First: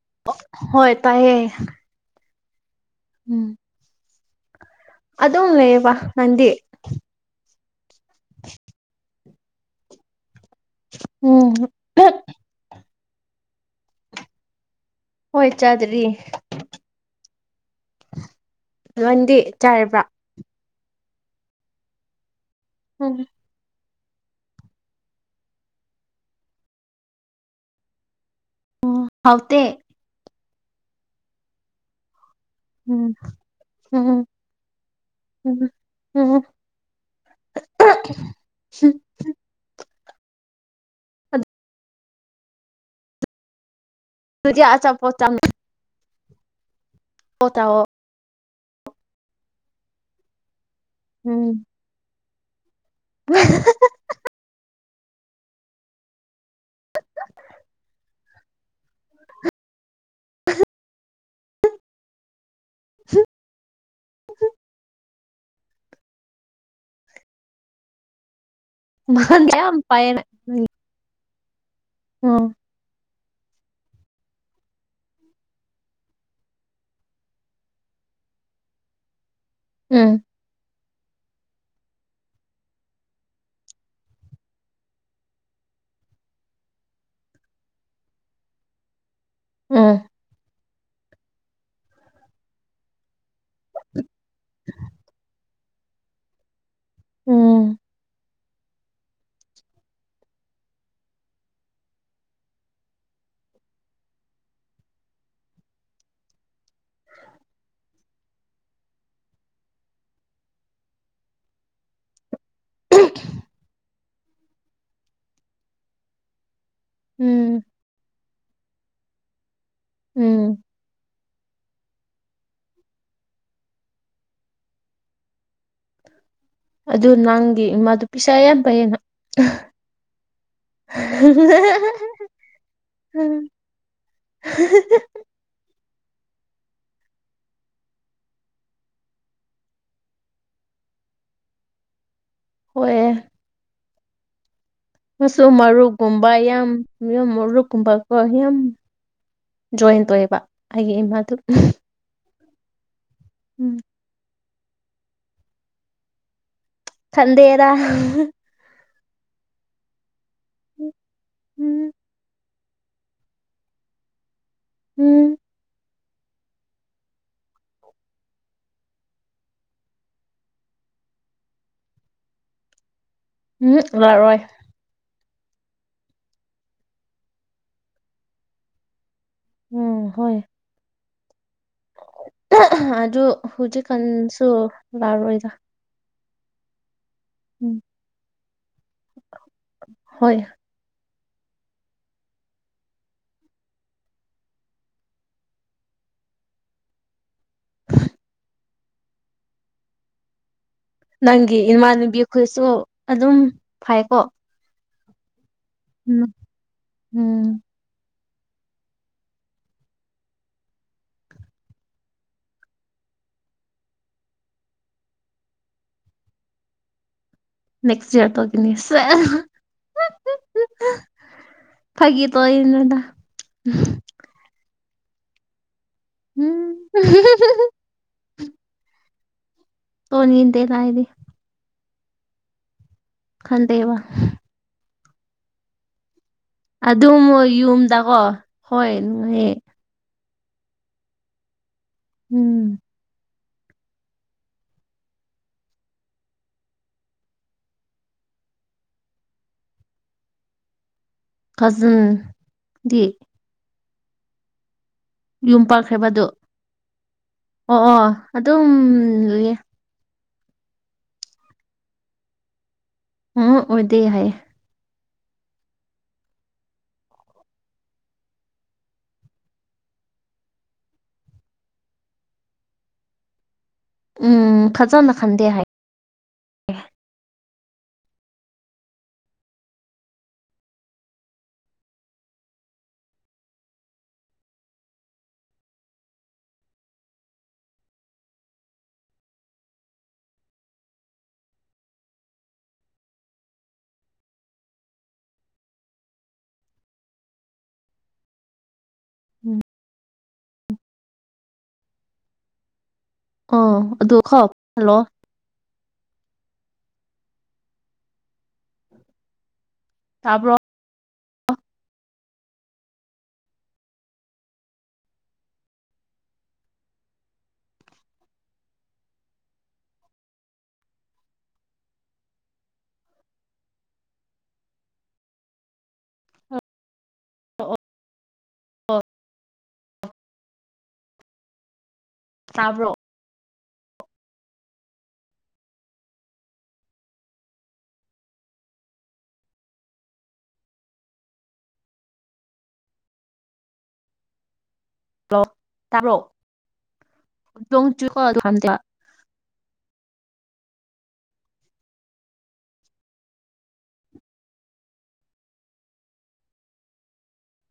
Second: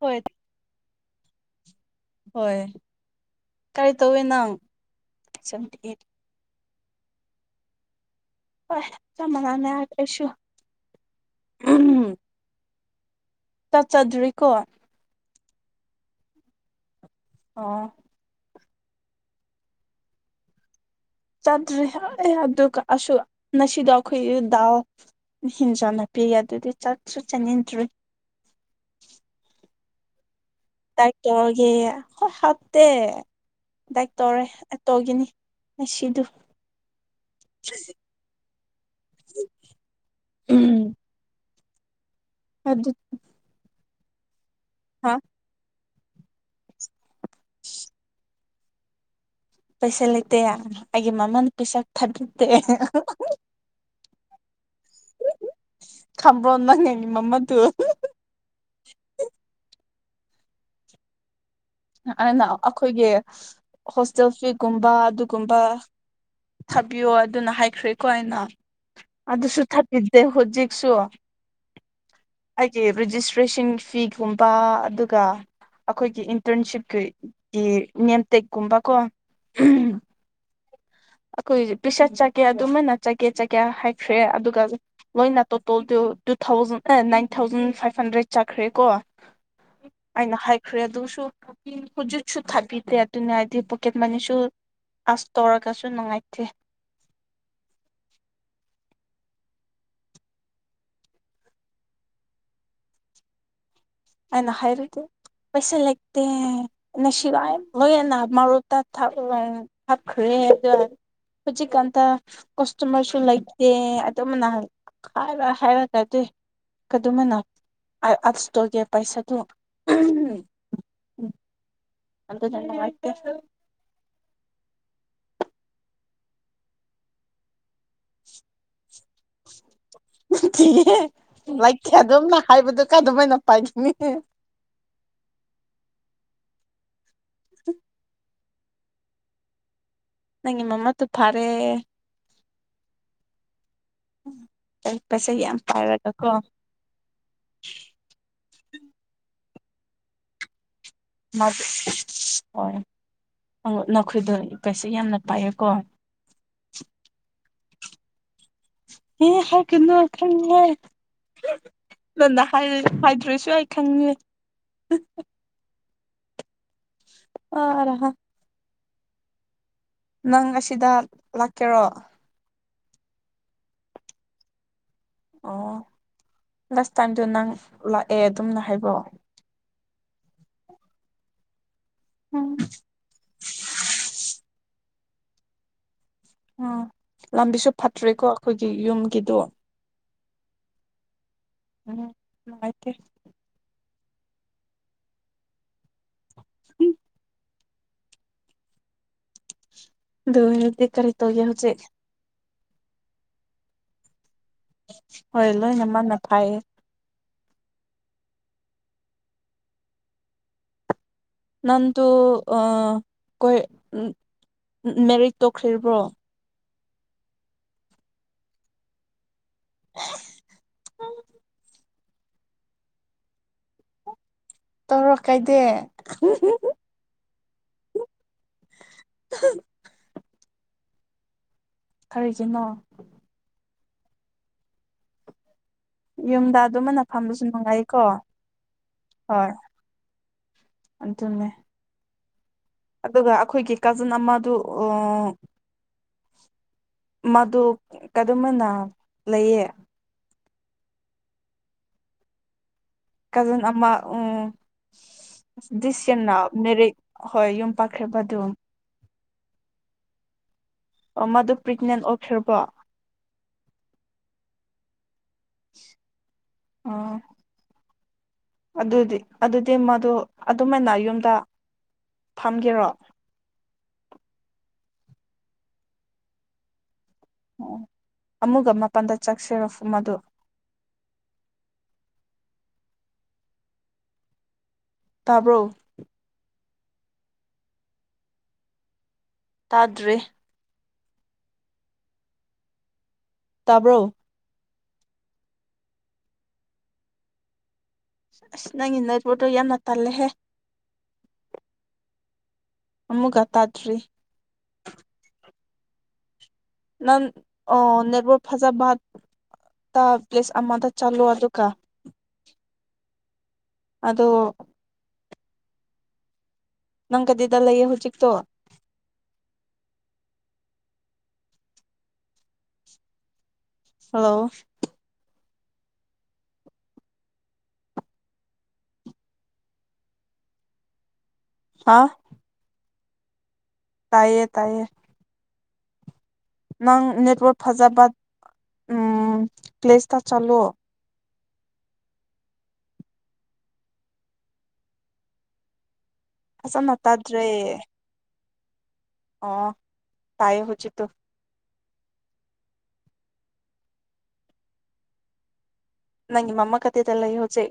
ꯍꯣꯏ ꯍꯣꯏ ꯇꯥꯌꯦ ꯍꯣꯏ ꯎꯝ ꯇꯧꯋꯦꯅꯪ ꯑꯗꯨꯝ ꯂꯩꯌꯦꯕ ꯅꯟꯗꯤ ꯍꯣꯏ ꯆꯞ ꯃꯅꯥꯅꯦ ꯍꯥꯏꯁꯨ ꯎꯝ ꯆꯠ ꯆꯗ꯭ꯔꯤꯀꯣ ꯍꯣꯏ ꯆꯥꯗ꯭ꯔꯤ ꯑꯣ ꯂꯣꯟꯗꯤ ꯆꯥꯔꯕ꯭ꯔꯥ ꯆꯗ꯭ꯔꯤ ꯑꯦ ꯑꯗꯨꯒ ꯑꯁꯨ ꯎꯝ ꯅꯁꯤꯗꯣ ꯑꯩꯈꯣꯏ ꯗꯥꯎ ꯍꯦꯟꯖꯟꯅꯄꯤ ꯑꯗꯨꯗꯤ ꯆꯥꯛꯁꯨ ꯆꯥꯅꯤꯡꯗ꯭ꯔꯔꯤ ꯎꯝ ꯍꯥꯎꯇꯦ ꯇꯥꯏ [unintelligible] ꯇ ꯍꯒꯦ ꯍꯣꯏ ꯍꯥꯎꯇꯦ ꯎꯝ ꯗꯥꯏ ꯎꯝ ꯇꯧꯔꯦ ꯇꯧꯒꯤꯅꯤ ꯎꯝ ꯉꯁꯤꯗꯨ ꯎꯝ ꯎꯝ ꯑꯗꯨꯗ ꯑꯗꯨꯗꯤ ꯑꯆꯥ ꯄꯣ ꯄ ꯇꯑꯣꯣ ꯄꯩꯁꯥ ꯂꯩ ꯂꯩꯇꯦꯌꯥ ꯍꯥꯏꯦ ꯎꯝ ꯃꯃꯅ ꯄꯩꯁꯥ ꯊꯗꯇꯦ ꯈꯝꯕꯔꯣ ꯅꯅꯤ ꯃꯃ ꯇꯨ ꯑꯩꯅ ꯑꯩꯈꯣꯏꯒꯤ ꯍꯣꯁꯇꯦꯜ ꯐꯤꯒꯨꯝꯕ ꯨꯝꯕ ꯊꯥꯕꯤꯌꯣ ꯑꯗꯨꯅ ꯍꯥꯏꯈ꯭ꯔꯦꯀꯣ ꯑꯩꯅ ꯃꯥꯟ ꯑꯗꯨꯁꯨ ꯌꯥꯝ ꯊꯥꯕꯤꯗꯦ ꯄꯥꯏꯌꯦꯅ ꯍꯧꯖꯤꯛꯁꯨ ꯎꯝ ꯑꯩꯒꯤ ꯔꯦꯖꯤꯁꯇ꯭ꯔꯦꯁꯟ ꯐꯤꯒꯨꯝꯕ ꯑꯗꯨꯒ ꯑꯩꯈꯣꯏꯒꯤ ꯏꯟꯇꯔꯟꯁꯤꯞꯀꯤ ꯅꯦꯝꯇꯦꯛꯀꯨꯝꯕ ꯀꯣ ꯎꯝ ꯑꯩꯈꯣꯏ ꯄꯤꯁꯠ ꯆꯀꯦ ꯑꯗꯨꯃꯥꯏꯅ ꯆꯀꯦ ꯆꯀꯦ ꯍꯥꯏꯈ꯭ꯔꯦ ꯑꯗꯨꯒ ꯂꯣꯏꯅ ꯇꯣꯇꯣꯜꯗꯨ ꯇꯨ ꯊꯥꯎꯖꯟ ꯑꯦ ꯅꯥꯏꯟ ꯊꯥꯎꯖꯟ ꯐꯥꯏꯚ ꯍꯟꯗ꯭ꯔꯦꯠ ꯆꯠꯈ꯭ꯔꯦ ꯀꯣ ꯎꯝ ꯑꯩꯅ ꯍꯥꯏꯈ꯭ꯔꯦ ꯑꯗꯨꯁꯨ ꯍꯧꯖꯤꯛꯁꯨ ꯊꯥꯕꯤꯗꯦ ꯑꯗꯨꯅ ꯍꯥꯏꯗꯤ ꯄꯣꯀꯦꯠ ꯃꯅꯤꯁꯨ ꯑꯥꯁ ꯇꯧꯔꯒꯁꯨ ꯅꯨꯡꯉꯥꯏꯇꯦ ꯎꯝ ꯑꯅ ꯍꯥꯏꯩꯔꯗꯤ ꯄꯩꯁꯥ ꯂꯩꯇ ꯅ ꯁꯤꯋꯥꯥꯏꯅ ꯃꯔꯨ ꯇ ꯊ ꯎ ꯊꯞꯈ꯭ꯔꯦ ꯈꯨꯖꯤꯛꯇ ꯀꯁꯇꯃꯔꯁꯨ ꯂꯩꯇꯦ ꯑꯗꯨꯝ ꯅꯍꯥꯟ ꯍꯥꯏꯔ ꯍꯥꯏꯔꯒꯗꯦ ꯀꯃꯥꯏꯅ ꯎꯝ ꯑꯁꯇꯒꯦ ꯄꯩꯁꯥꯗꯨ ꯎꯝ ꯑꯗ ꯆꯇꯦ ꯑꯗꯨ ꯅꯪꯒꯤ ꯏꯃꯥꯗꯨ ꯄꯩꯤꯁꯥ ꯑꯌꯥꯝꯕꯌꯦꯅ ꯤ ꯂꯩꯇꯦ ꯑꯗꯨꯝꯅ ꯍꯥꯏꯕꯗꯨ ꯀ ꯑꯗꯨꯃꯥꯏꯅ ꯄꯥꯏꯅꯤꯡꯅꯤ [unintelligible] [unintelligible] ꯅꯪ ꯏꯃꯃ ꯇꯨ ꯐꯔꯦ ꯍꯣꯏ ꯄꯩꯁꯥ ꯃꯆꯁꯨ ꯌꯥꯝ ꯄꯥꯏꯔꯒꯀꯣ ꯃꯔꯨꯒꯨꯝꯕ ꯌꯥꯝ ꯃꯨꯝ ꯃꯔꯨꯞꯀꯨꯝꯕꯀꯣ ꯌꯥꯝ ꯖꯣꯏꯟ ꯇꯧꯑꯦꯕ ꯑꯩꯒꯤ ꯏꯃꯥꯗꯨ ꯃꯥꯗꯨ ꯎꯝ ꯍꯣꯏ ꯅꯈꯣꯏꯗꯣ ꯀꯩꯁꯨ ꯌꯥꯝꯅ ꯄꯥꯏꯑꯀꯣ ꯊꯗꯦꯗ ꯍ ꯍ ꯀꯣꯈꯪ ꯎꯝ ꯅꯗꯥ ꯐꯩꯗ꯭ꯔꯁꯨ ꯑꯩ ꯈꯪꯉꯦ ꯎꯝ ꯑꯔꯍꯥ ꯅꯪ ꯑꯁꯤꯗ ꯂꯥꯛꯀꯦꯔꯣ ꯎꯝ ꯂꯔꯣꯏ ꯑꯣ ꯂꯥꯁ ꯇꯥꯏꯝꯗꯣ ꯅꯪ ꯂꯥꯛꯑꯦ ꯑꯗꯨꯝꯅ ꯍꯥꯏꯕꯑꯣ ꯎꯝ ꯍꯣꯏ ꯎꯝ ꯑꯗꯨ ꯍꯧꯖꯤꯛ ꯀꯥꯟꯁꯨ ꯂꯥꯛꯔꯣꯏꯗ ꯎꯝ ꯂꯝꯕꯤꯁꯨ ꯎꯝ ꯐꯠꯇ꯭ꯔꯦꯀꯣ ꯑꯩꯈꯣꯏꯒꯤ ꯌꯨꯝꯒꯤꯗꯣ ꯍꯣꯏ ꯎꯝꯥꯏ ꯎꯝ ꯑꯗꯨ ꯍ ꯅꯪꯒꯤ ꯏꯃꯥꯟꯅꯕꯤ ꯑꯩꯈꯣꯏꯁꯨ ꯑꯗꯨꯝ ꯐꯩꯀꯣ ꯍꯣꯏ ꯂꯣꯏꯅꯃ ꯎꯝ ꯅꯐꯥꯏ ꯎꯝ ꯅꯪꯗꯨ ꯑ ꯀꯣꯏ ꯎ ꯃꯦꯔꯤꯠ ꯇꯧꯈ꯭ꯔꯤꯕ꯭ꯔꯣ ꯅꯦꯛꯁ ꯏꯌꯥꯔ ꯇꯧꯒꯅꯤ ꯎꯝ [unintelligible] ꯐꯒꯤ ꯇꯧ ꯏꯅꯤꯗ ꯇꯧꯔ ꯀꯥꯏꯗꯦ [unintelligible] ꯑ [unintelligible] ꯁꯣꯅꯤꯗꯦ ꯂꯥꯏꯗꯤ ꯀꯔꯤꯒꯤꯅꯣ ꯗꯦꯕ ꯌꯨꯝꯗ ꯑꯗꯨꯃꯅ ꯑꯗꯨꯝ ꯐꯝꯕꯁꯨ ꯅꯨꯡꯉꯥꯏꯀꯣ ꯌꯨꯝꯗꯀꯣ ꯍꯣꯏ ꯍꯣꯏ ꯅꯣꯏ ꯑꯗꯨꯅꯦ ꯎꯝ ꯑꯗꯨꯒ ꯑꯩꯈꯣꯏꯒꯤ ꯀꯥꯖꯤꯟ ꯑꯃꯗꯨ ꯃꯗꯨ ꯀꯗꯃꯅ ꯂꯩꯌꯦ ꯀꯥꯖꯤꯟ ꯀꯥꯖꯤꯟ ꯑꯃ ꯎꯝ ꯌꯨꯝ ꯄꯥꯟꯈ꯭ꯔꯦꯕ ꯑꯗꯨ ꯗꯤꯁꯤꯌꯅ ꯃꯦꯔꯦ ꯍꯣꯏ ꯌꯨꯝ ꯑꯣ ꯑꯣ ꯄꯥꯈ꯭ꯔꯦꯕ ꯑꯗꯨ ꯑꯗꯨꯝ [unintelligible] ꯃꯥꯗꯣ ꯄ꯭ꯔꯦꯒꯅꯦꯟ ꯑꯣꯏꯈ꯭ꯔꯕꯣ ꯍꯨꯝ ꯑꯣꯗꯤ ꯍꯥꯏ ꯑꯣ ꯑꯗꯨꯗꯤ ꯑꯗꯨꯗꯤ ꯃꯗꯨ ꯑꯗꯨꯝꯥꯏꯅ ꯌꯨꯝꯗ ꯊꯝꯒꯦꯔꯣ ꯎꯝ ꯈꯖꯅ ꯈꯟꯗꯦ ꯍꯥꯏ ꯑꯣ ꯑꯃꯒ ꯃꯥꯄꯜꯗ ꯆꯠꯁꯤꯔꯣ ꯃꯗꯨ ꯇꯥꯕ꯭ꯔꯣ ꯇꯥꯗ꯭ꯔꯤ ꯇꯥꯕ꯭ꯔꯣ ꯑꯁ ꯅꯪꯒꯤ ꯅꯦꯠꯋꯥꯛꯇꯣ ꯎꯝ ꯌꯥꯝꯅ ꯇꯜꯂꯦꯍꯦ꯫ ꯑꯃꯨꯛꯀ ꯑ ꯇꯥꯗ꯭ꯔꯤ ꯑꯗꯨ ꯈꯥꯎ ꯍꯜꯂꯣ ꯅꯪ ꯑꯣ ꯅꯦꯠꯋꯥꯛ ꯐꯖꯥꯕ ꯄ꯭ꯂꯦꯁ ꯇꯥꯕ꯭ꯔꯣ ꯑꯃꯗ ꯆꯜꯂꯨ ꯑꯗꯣ ꯅꯪ ꯀꯗꯤꯗ ꯂꯩꯌꯦ ꯍꯧꯖꯤꯛꯇꯣ ꯍꯜꯂꯣ ꯑꯥꯖꯤꯌ ꯇꯥꯕ꯭ꯔꯣ ꯇꯥꯏꯌꯦ ꯇꯥꯏꯌꯦ ꯅꯪ ꯅꯦꯠꯋꯥꯛ ꯐꯖꯥꯕ ꯄ꯭ꯂꯦꯁꯇ ꯆꯠꯂꯣ ꯍꯜꯂꯣ ꯇꯥꯕꯔꯣ ꯐꯖꯅ ꯇꯥꯗ꯭ꯔꯦ [unintelligible] ꯑꯣ ꯇꯥꯏꯌꯦ ꯍꯧꯖꯤꯛꯇꯣ ꯅꯪ ꯃꯥꯃꯥ ꯀꯗꯥꯏꯗ ꯂꯩ ꯍꯧꯖꯤꯛ